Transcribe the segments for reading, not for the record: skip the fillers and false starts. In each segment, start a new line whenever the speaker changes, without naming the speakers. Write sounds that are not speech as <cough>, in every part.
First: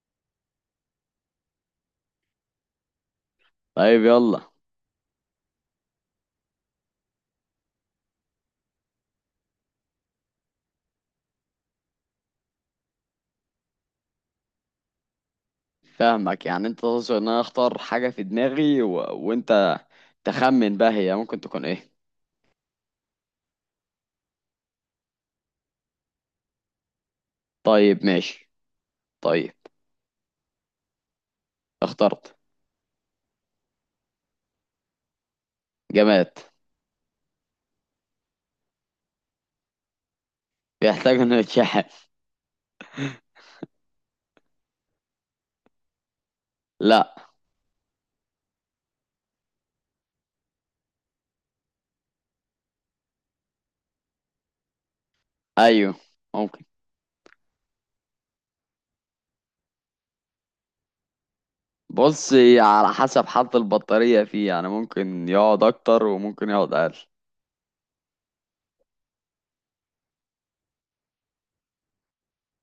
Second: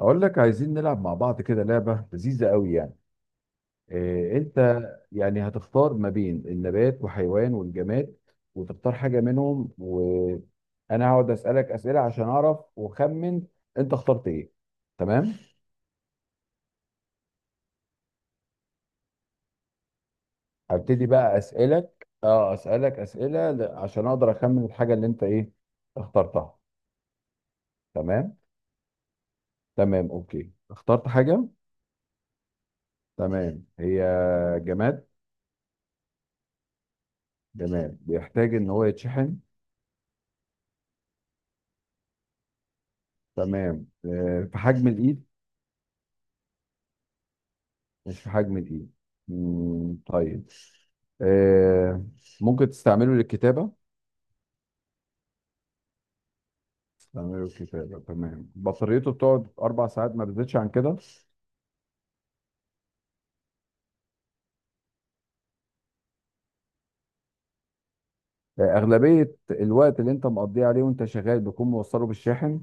اقول لك عايزين نلعب مع بعض كده لعبه لذيذه قوي يعني.
طيب،
إيه
يلا.
انت؟ يعني هتختار ما بين النبات وحيوان والجماد، وتختار حاجه منهم وانا هقعد اسالك اسئله عشان اعرف واخمن انت اخترت ايه. تمام.
فاهمك، يعني انت تقصد ان انا اختار حاجة في دماغي و... وانت تخمن بقى
هبتدي
هي
بقى
ممكن تكون ايه.
اسالك اسئله عشان اقدر اخمن الحاجه اللي انت ايه اخترتها.
طيب
تمام
ماشي. طيب
تمام اوكي. اخترت حاجه.
اخترت
تمام، هي جماد.
جماد.
تمام، بيحتاج ان هو يتشحن.
بيحتاج انه يتشحن؟ <laughs>
تمام. في حجم الايد.
لا.
مش في حجم دي. طيب. آه ممكن تستعمله للكتابة.
ايوه ممكن.
تستعمله للكتابة. تمام، بطاريته بتقعد أربع ساعات ما بتزيدش عن كده.
بص، هي على حسب حالة البطارية فيه، يعني ممكن يقعد اكتر وممكن يقعد اقل.
أغلبية الوقت اللي أنت مقضيه عليه وأنت شغال بيكون موصله بالشاحن.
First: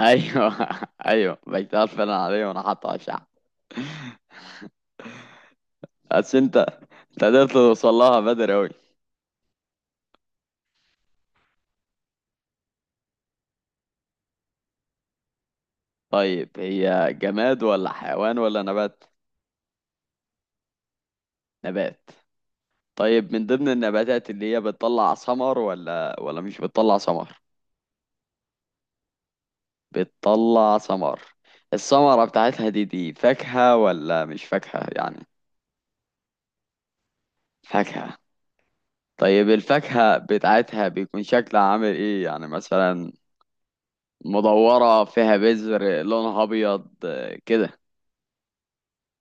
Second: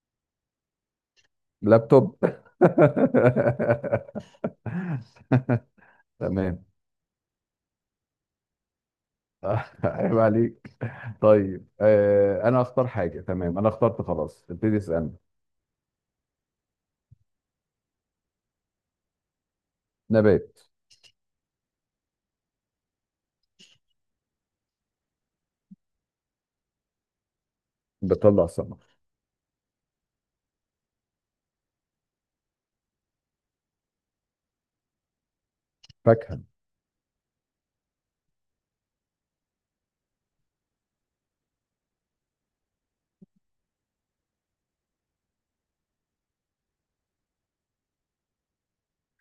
ايوه. <laughs> ايوه، بيشتغل فعلا
لابتوب <laughs>
عليه وانا حاطه على الشحن. بس انت،
تمام.
انت قدرت توصل لها بدري اوي.
عيب عليك. طيب، أنا أختار حاجة. تمام أنا اخترت، خلاص ابتدي اسألني.
طيب هي جماد ولا حيوان ولا نبات؟
نبات.
نبات. طيب من ضمن النباتات اللي هي بتطلع ثمر ولا مش بتطلع ثمر؟
بتطلع ثمر.
بتطلع ثمر. الثمرة بتاعتها دي فاكهة ولا مش فاكهة يعني؟
فاكهة.
فاكهة. طيب الفاكهة بتاعتها بيكون شكلها عامل ايه يعني، مثلا مدورة، فيها بذر، لونها ابيض آه، كده.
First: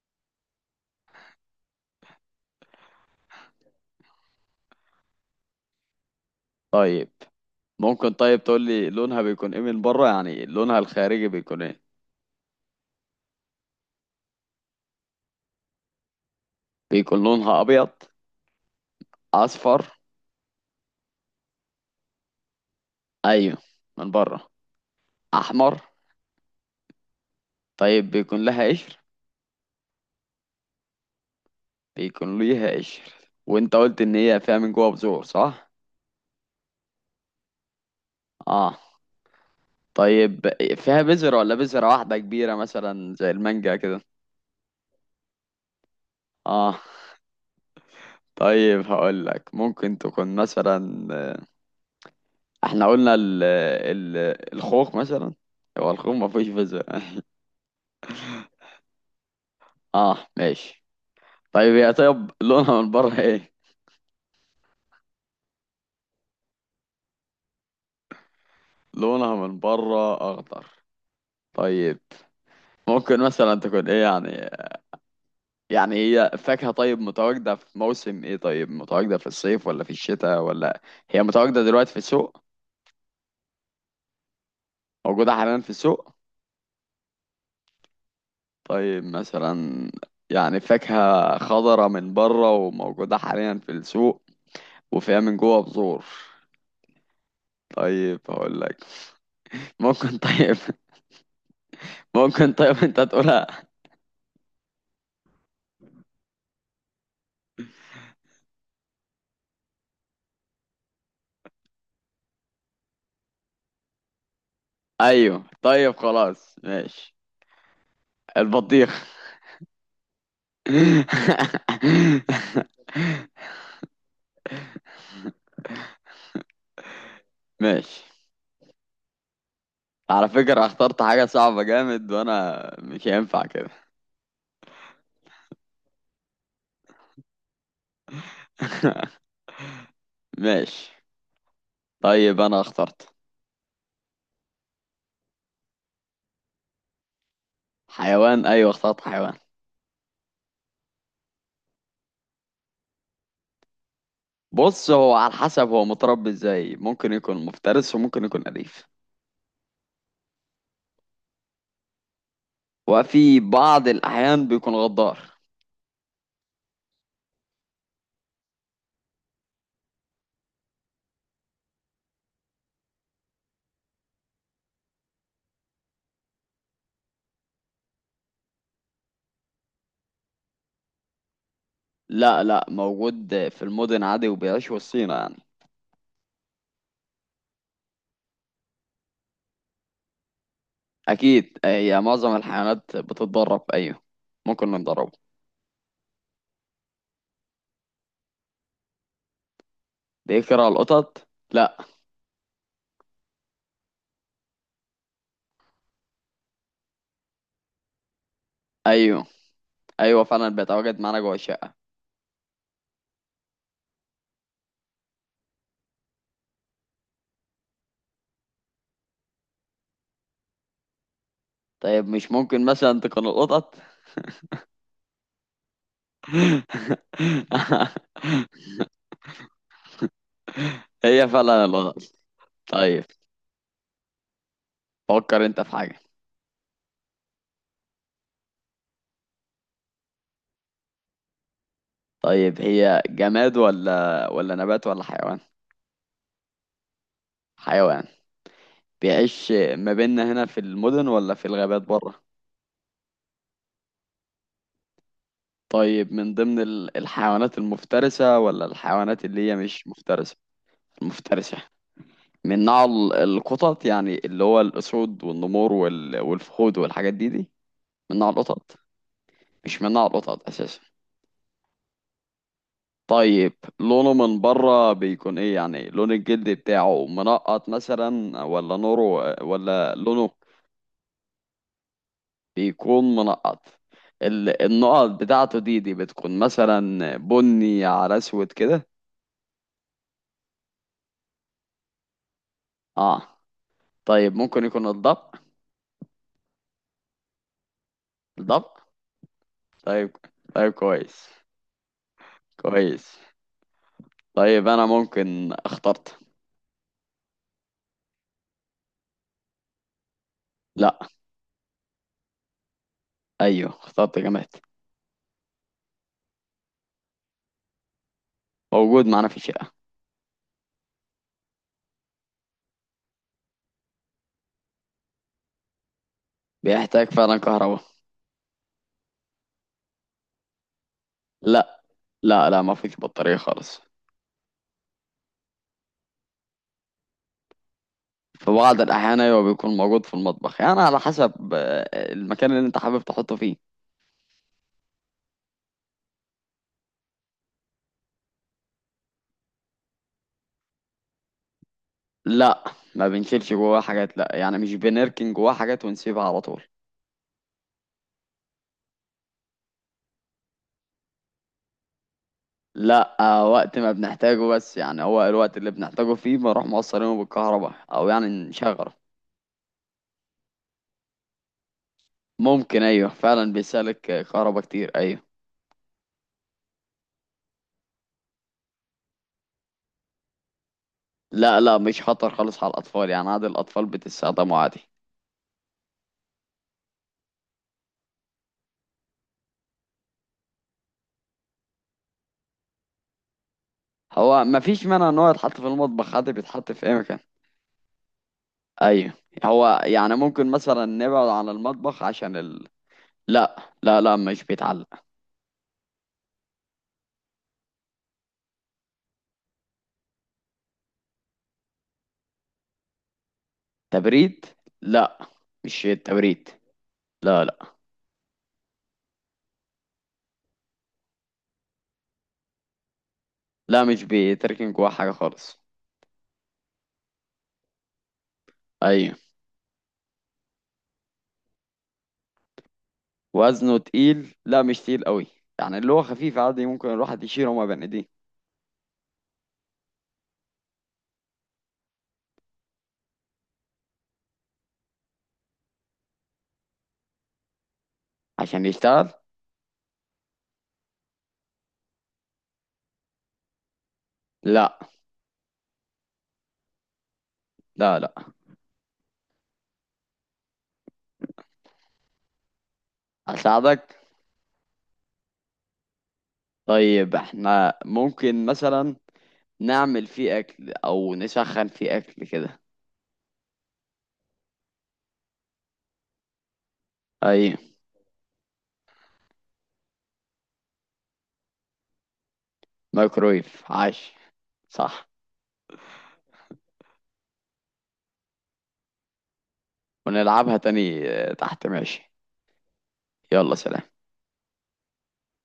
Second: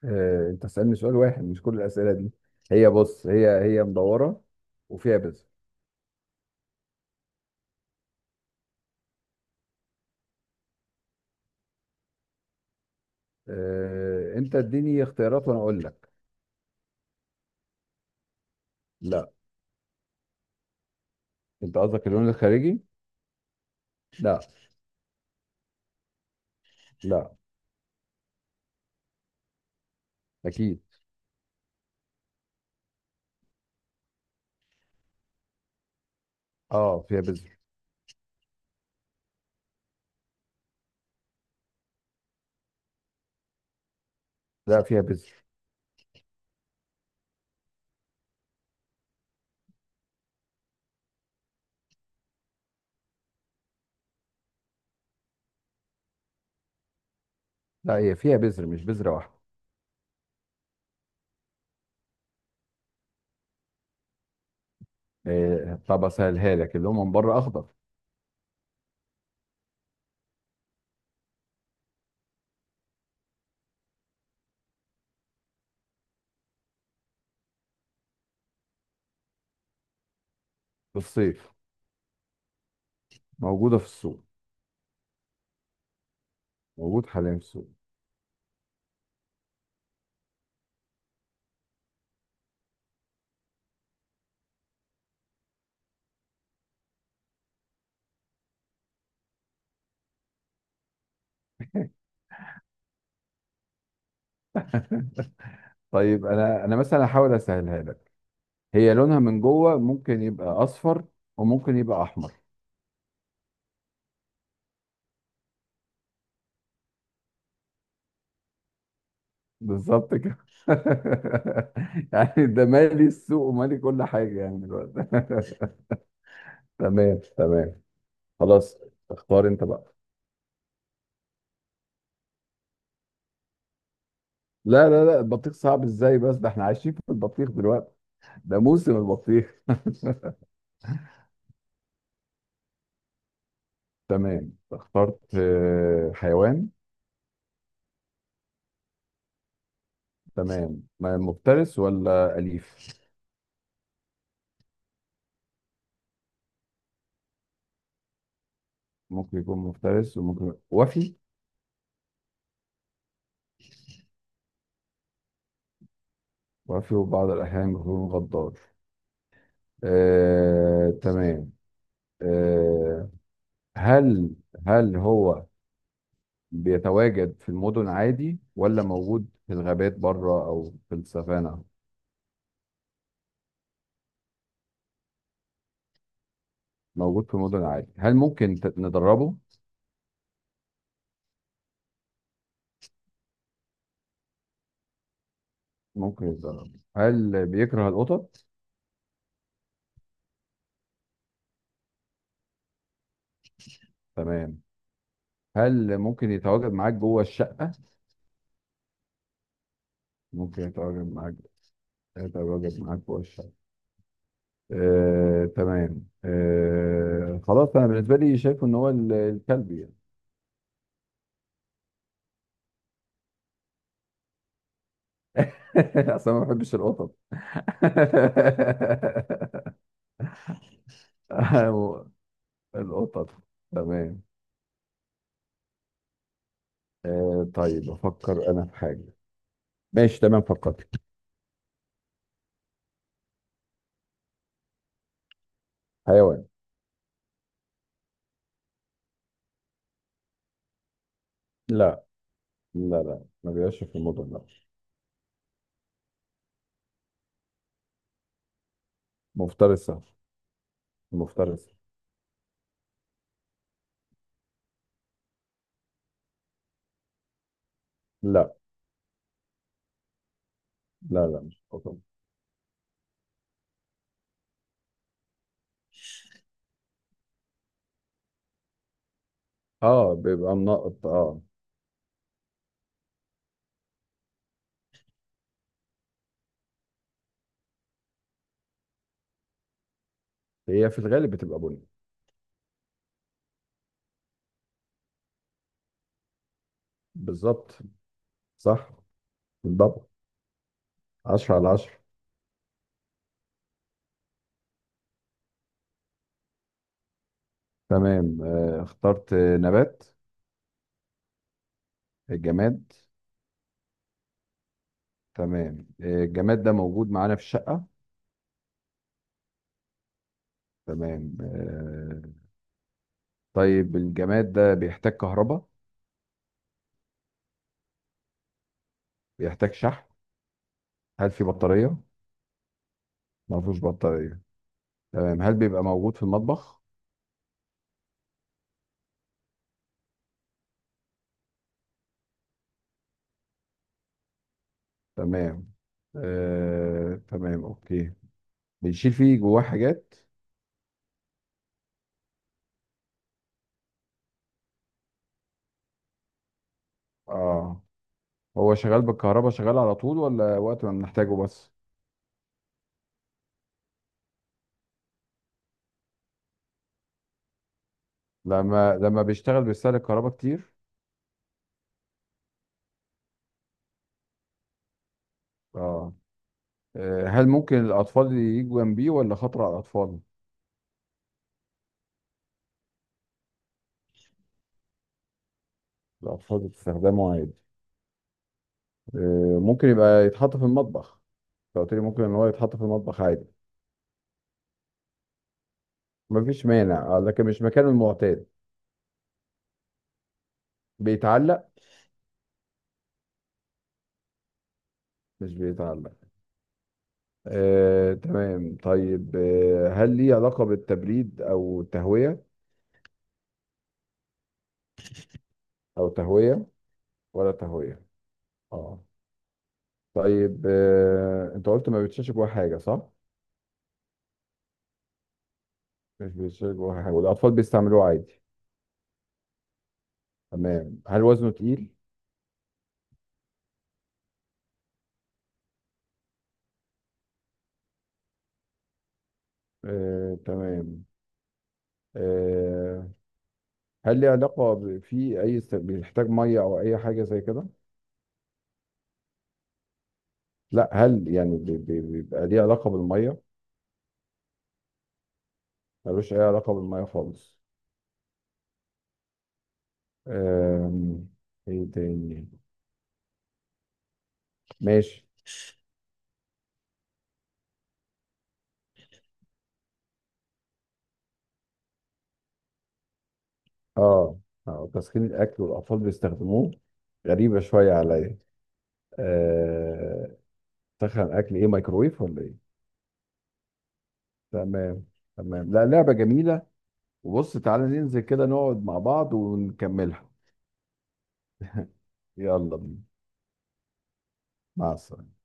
انت تسألني سؤال واحد مش كل الأسئلة دي. هي، بص، هي مدورة وفيها بذر.
طيب ممكن طيب تقول لي لونها بيكون ايه من بره، يعني لونها الخارجي بيكون ايه؟
انت اديني اختيارات وانا اقول لك.
بيكون لونها ابيض؟
لا.
اصفر؟
انت قصدك اللون الخارجي؟
ايوه من
لا.
بره. احمر؟
لا.
طيب بيكون لها قشر؟
اكيد.
بيكون ليها قشر. وانت قلت ان هي فيها من جوه بذور، صح؟
اه، فيها بذر.
اه. طيب فيها بذرة ولا بذرة واحدة كبيرة مثلا زي المانجا كده؟
لا، فيها بذر.
اه طيب هقول لك ممكن تكون مثلا احنا قلنا ال ال الخوخ مثلا هو الخوخ ما فيهوش بذرة
لا، هي فيها بذر مش بذرة واحدة.
اه ماشي. طيب هي طيب لونها من بره ايه؟
طب اسهلها لك، اللي هو من بره اخضر.
لونها من بره اخضر. طيب ممكن مثلا تكون ايه يعني، يعني هي فاكهة، طيب متواجدة في موسم ايه؟ طيب متواجدة في الصيف ولا في الشتاء ولا؟
في
هي
الصيف.
متواجدة دلوقتي في السوق؟
موجودة في السوق.
موجودة حاليا في السوق.
موجود حاليا في السوق.
طيب مثلا، يعني فاكهة خضرة من بره وموجودة حاليا في السوق وفيها من جوه بذور. طيب هقول لك. <laughs> ممكن طيب ممكن طيب انت تقولها.
طيب انا مثلا هحاول اسهلها لك. هي لونها من جوه ممكن يبقى اصفر، وممكن يبقى احمر.
ايوه طيب خلاص ماشي، البطيخ.
بالظبط كده. <laughs> يعني ده
<laughs>
مالي السوق ومالي كل حاجة يعني دلوقتي <laughs> تمام تمام.
ماشي.
خلاص. اختار انت بقى.
على فكرة اخترت حاجة صعبة جامد وانا مش هينفع كده.
لا لا لا، البطيخ صعب ازاي؟ بس ده احنا عايشين في البطيخ دلوقتي. ده موسم
<laughs>
البطيخ <laughs>
ماشي. طيب انا اخترت
تمام اخترت. حيوان.
حيوان. ايوه اخترت حيوان.
تمام. مفترس ولا أليف؟
بص، هو على حسب هو متربي ازاي، ممكن يكون مفترس وممكن يكون اليف.
ممكن يكون مفترس وممكن، وفي
وفي بعض الاحيان بيكون غدار.
وفي وبعض الأحيان يكون غدار. تمام. آه، هل، هو بيتواجد في المدن عادي، ولا موجود في الغابات بره او في السافانا؟
لا لا، موجود في المدن عادي وبيعيش وسطينا يعني.
موجود في المدن عادي. هل ممكن ندربه؟
اكيد، هي معظم الحيوانات بتتدرب، ايوه. ممكن نضربه.
ممكن يتدرب. هل بيكره القطط؟
بيكره القطط؟ لا.
تمام. هل ممكن يتواجد معاك جوه الشقة؟
ايوه. ايوه فعلا
ممكن
بيتواجد
يتواجد
معانا جوه
معاك.
الشقة.
يتواجد معاك جوه الشقة. تمام. خلاص انا بالنسبة لي شايف ان هو الكلب يعني.
طيب مش ممكن مثلا تكون القطط؟
<laughs> اصلا ما بحبش
<laughs>
القطط
هي فعلا
<laughs>
الغلط. طيب
القطط. تمام.
فكر انت في حاجة.
طيب افكر انا في حاجه. ماشي تمام فكرت.
طيب هي جماد ولا نبات ولا حيوان؟
حيوان.
حيوان. بيعيش ما بيننا هنا في المدن ولا في الغابات
لا
بره؟
لا لا، ما بيعيش في المدن لا.
طيب من ضمن الحيوانات المفترسة ولا الحيوانات اللي هي مش
مفترسه.
مفترسة؟ المفترسة.
مفترسه.
من نوع القطط، يعني اللي هو الأسود والنمور والفهود والحاجات دي، من نوع
لا
القطط؟ مش من نوع القطط أساسا؟
لا لا، مش قطن.
طيب لونه من بره بيكون ايه، يعني لون الجلد بتاعه منقط مثلا ولا نوره ولا
اه،
لونه؟
بيبقى منقط اه.
بيكون منقط. النقط بتاعته دي بتكون مثلا بني على اسود كده؟
هي في الغالب بتبقى بني.
اه. طيب ممكن يكون الضبع؟
بالظبط.
الضبع.
صح بالضبط.
طيب، طيب كويس.
10 على 10.
كويس. طيب انا ممكن اخترت.
تمام. اخترت نبات.
لا.
الجماد.
ايوه اخترت جماد.
تمام. الجماد ده موجود معانا في الشقه.
موجود معانا في الشقة.
تمام طيب الجماد ده بيحتاج كهرباء.
بيحتاج فعلا كهرباء.
بيحتاج شحن. هل في
لا
بطاريه؟
لا لا، ما فيش بطارية
ما فيهوش
خالص.
بطارية. تمام. هل بيبقى موجود في المطبخ؟
في بعض الأحيان أيوة بيكون موجود في المطبخ، يعني على حسب آه، المكان اللي أنت حابب تحطه فيه.
تمام. تمام اوكي. بنشيل فيه جواه حاجات؟
لا ما بنشيلش جواه حاجات، لا، يعني مش بنركن جواه حاجات ونسيبها على طول.
اه. هو شغال بالكهرباء شغال على طول، ولا وقت ما بنحتاجه بس؟
لا آه، وقت ما بنحتاجه بس، يعني هو الوقت اللي بنحتاجه فيه بنروح موصلينه بالكهرباء أو يعني نشغله.
لما بيشتغل بيستهلك كهرباء كتير؟
ممكن، أيوة فعلا بيسالك آه، كهرباء كتير، أيوة.
اه. هل ممكن الاطفال يجوا جنبيه، ولا خطر على الاطفال؟
لا لا، مش خطر خالص على الأطفال، يعني عادي الأطفال بتستخدمه عادي.
الاطفال بتستخدمه عادي. ممكن يبقى يتحط في المطبخ. أنت قلت لي ممكن ان هو يتحط في المطبخ عادي.
هو مفيش مانع إن هو يتحط في المطبخ عادي،
مفيش
بيتحط في أي
مانع،
مكان.
لكن مش مكانه المعتاد.
ايوه، هو يعني ممكن مثلا نبعد عن
بيتعلق.
المطبخ عشان ال... لا لا لا مش بيتعلق.
مش بيتعلق. تمام. طيب، هل ليه علاقة بالتبريد أو تهوية؟
تبريد؟ لا، مش
أو
التبريد.
تهوية؟
لا
ولا
لا
تهوية؟ اه. طيب، أنت قلت ما بيتشالش جواه حاجة صح؟
لا مش بيتركن جواه حاجة خالص.
مش بيتشال جواه حاجة والأطفال بيستعملوه عادي.
ايوه.
تمام. هل وزنه تقيل؟
وزنه تقيل؟ لا مش تقيل قوي، يعني اللي هو خفيف عادي ممكن الواحد يشيله وما بين ايديه.
تمام. آه، هل ليه علاقة في أي بيحتاج مية أو أي حاجة زي كده؟
عشان يشتغل.
لا، هل يعني بيبقى ليه علاقة بالمية؟
لا
ملوش أي علاقة بالمية خالص.
لا لا.
آم، إيه تاني؟
اساعدك؟
ماشي.
طيب احنا ممكن مثلا نعمل فيه اكل او نسخن فيه اكل كده.
اه. اه، تسخين الاكل والاطفال بيستخدموه؟
ايوه،
غريبه شويه عليا. آه، تسخن اكل ايه، مايكرويف ولا ايه؟
مايكرويف. عاش.
تمام
صح.
تمام. لا، لعبه جميله. وبص تعالى ننزل كده نقعد مع بعض ونكملها.
ونلعبها تاني آه، تحت، ماشي.
يلا بينا.
يلا، سلام.
مع السلامه.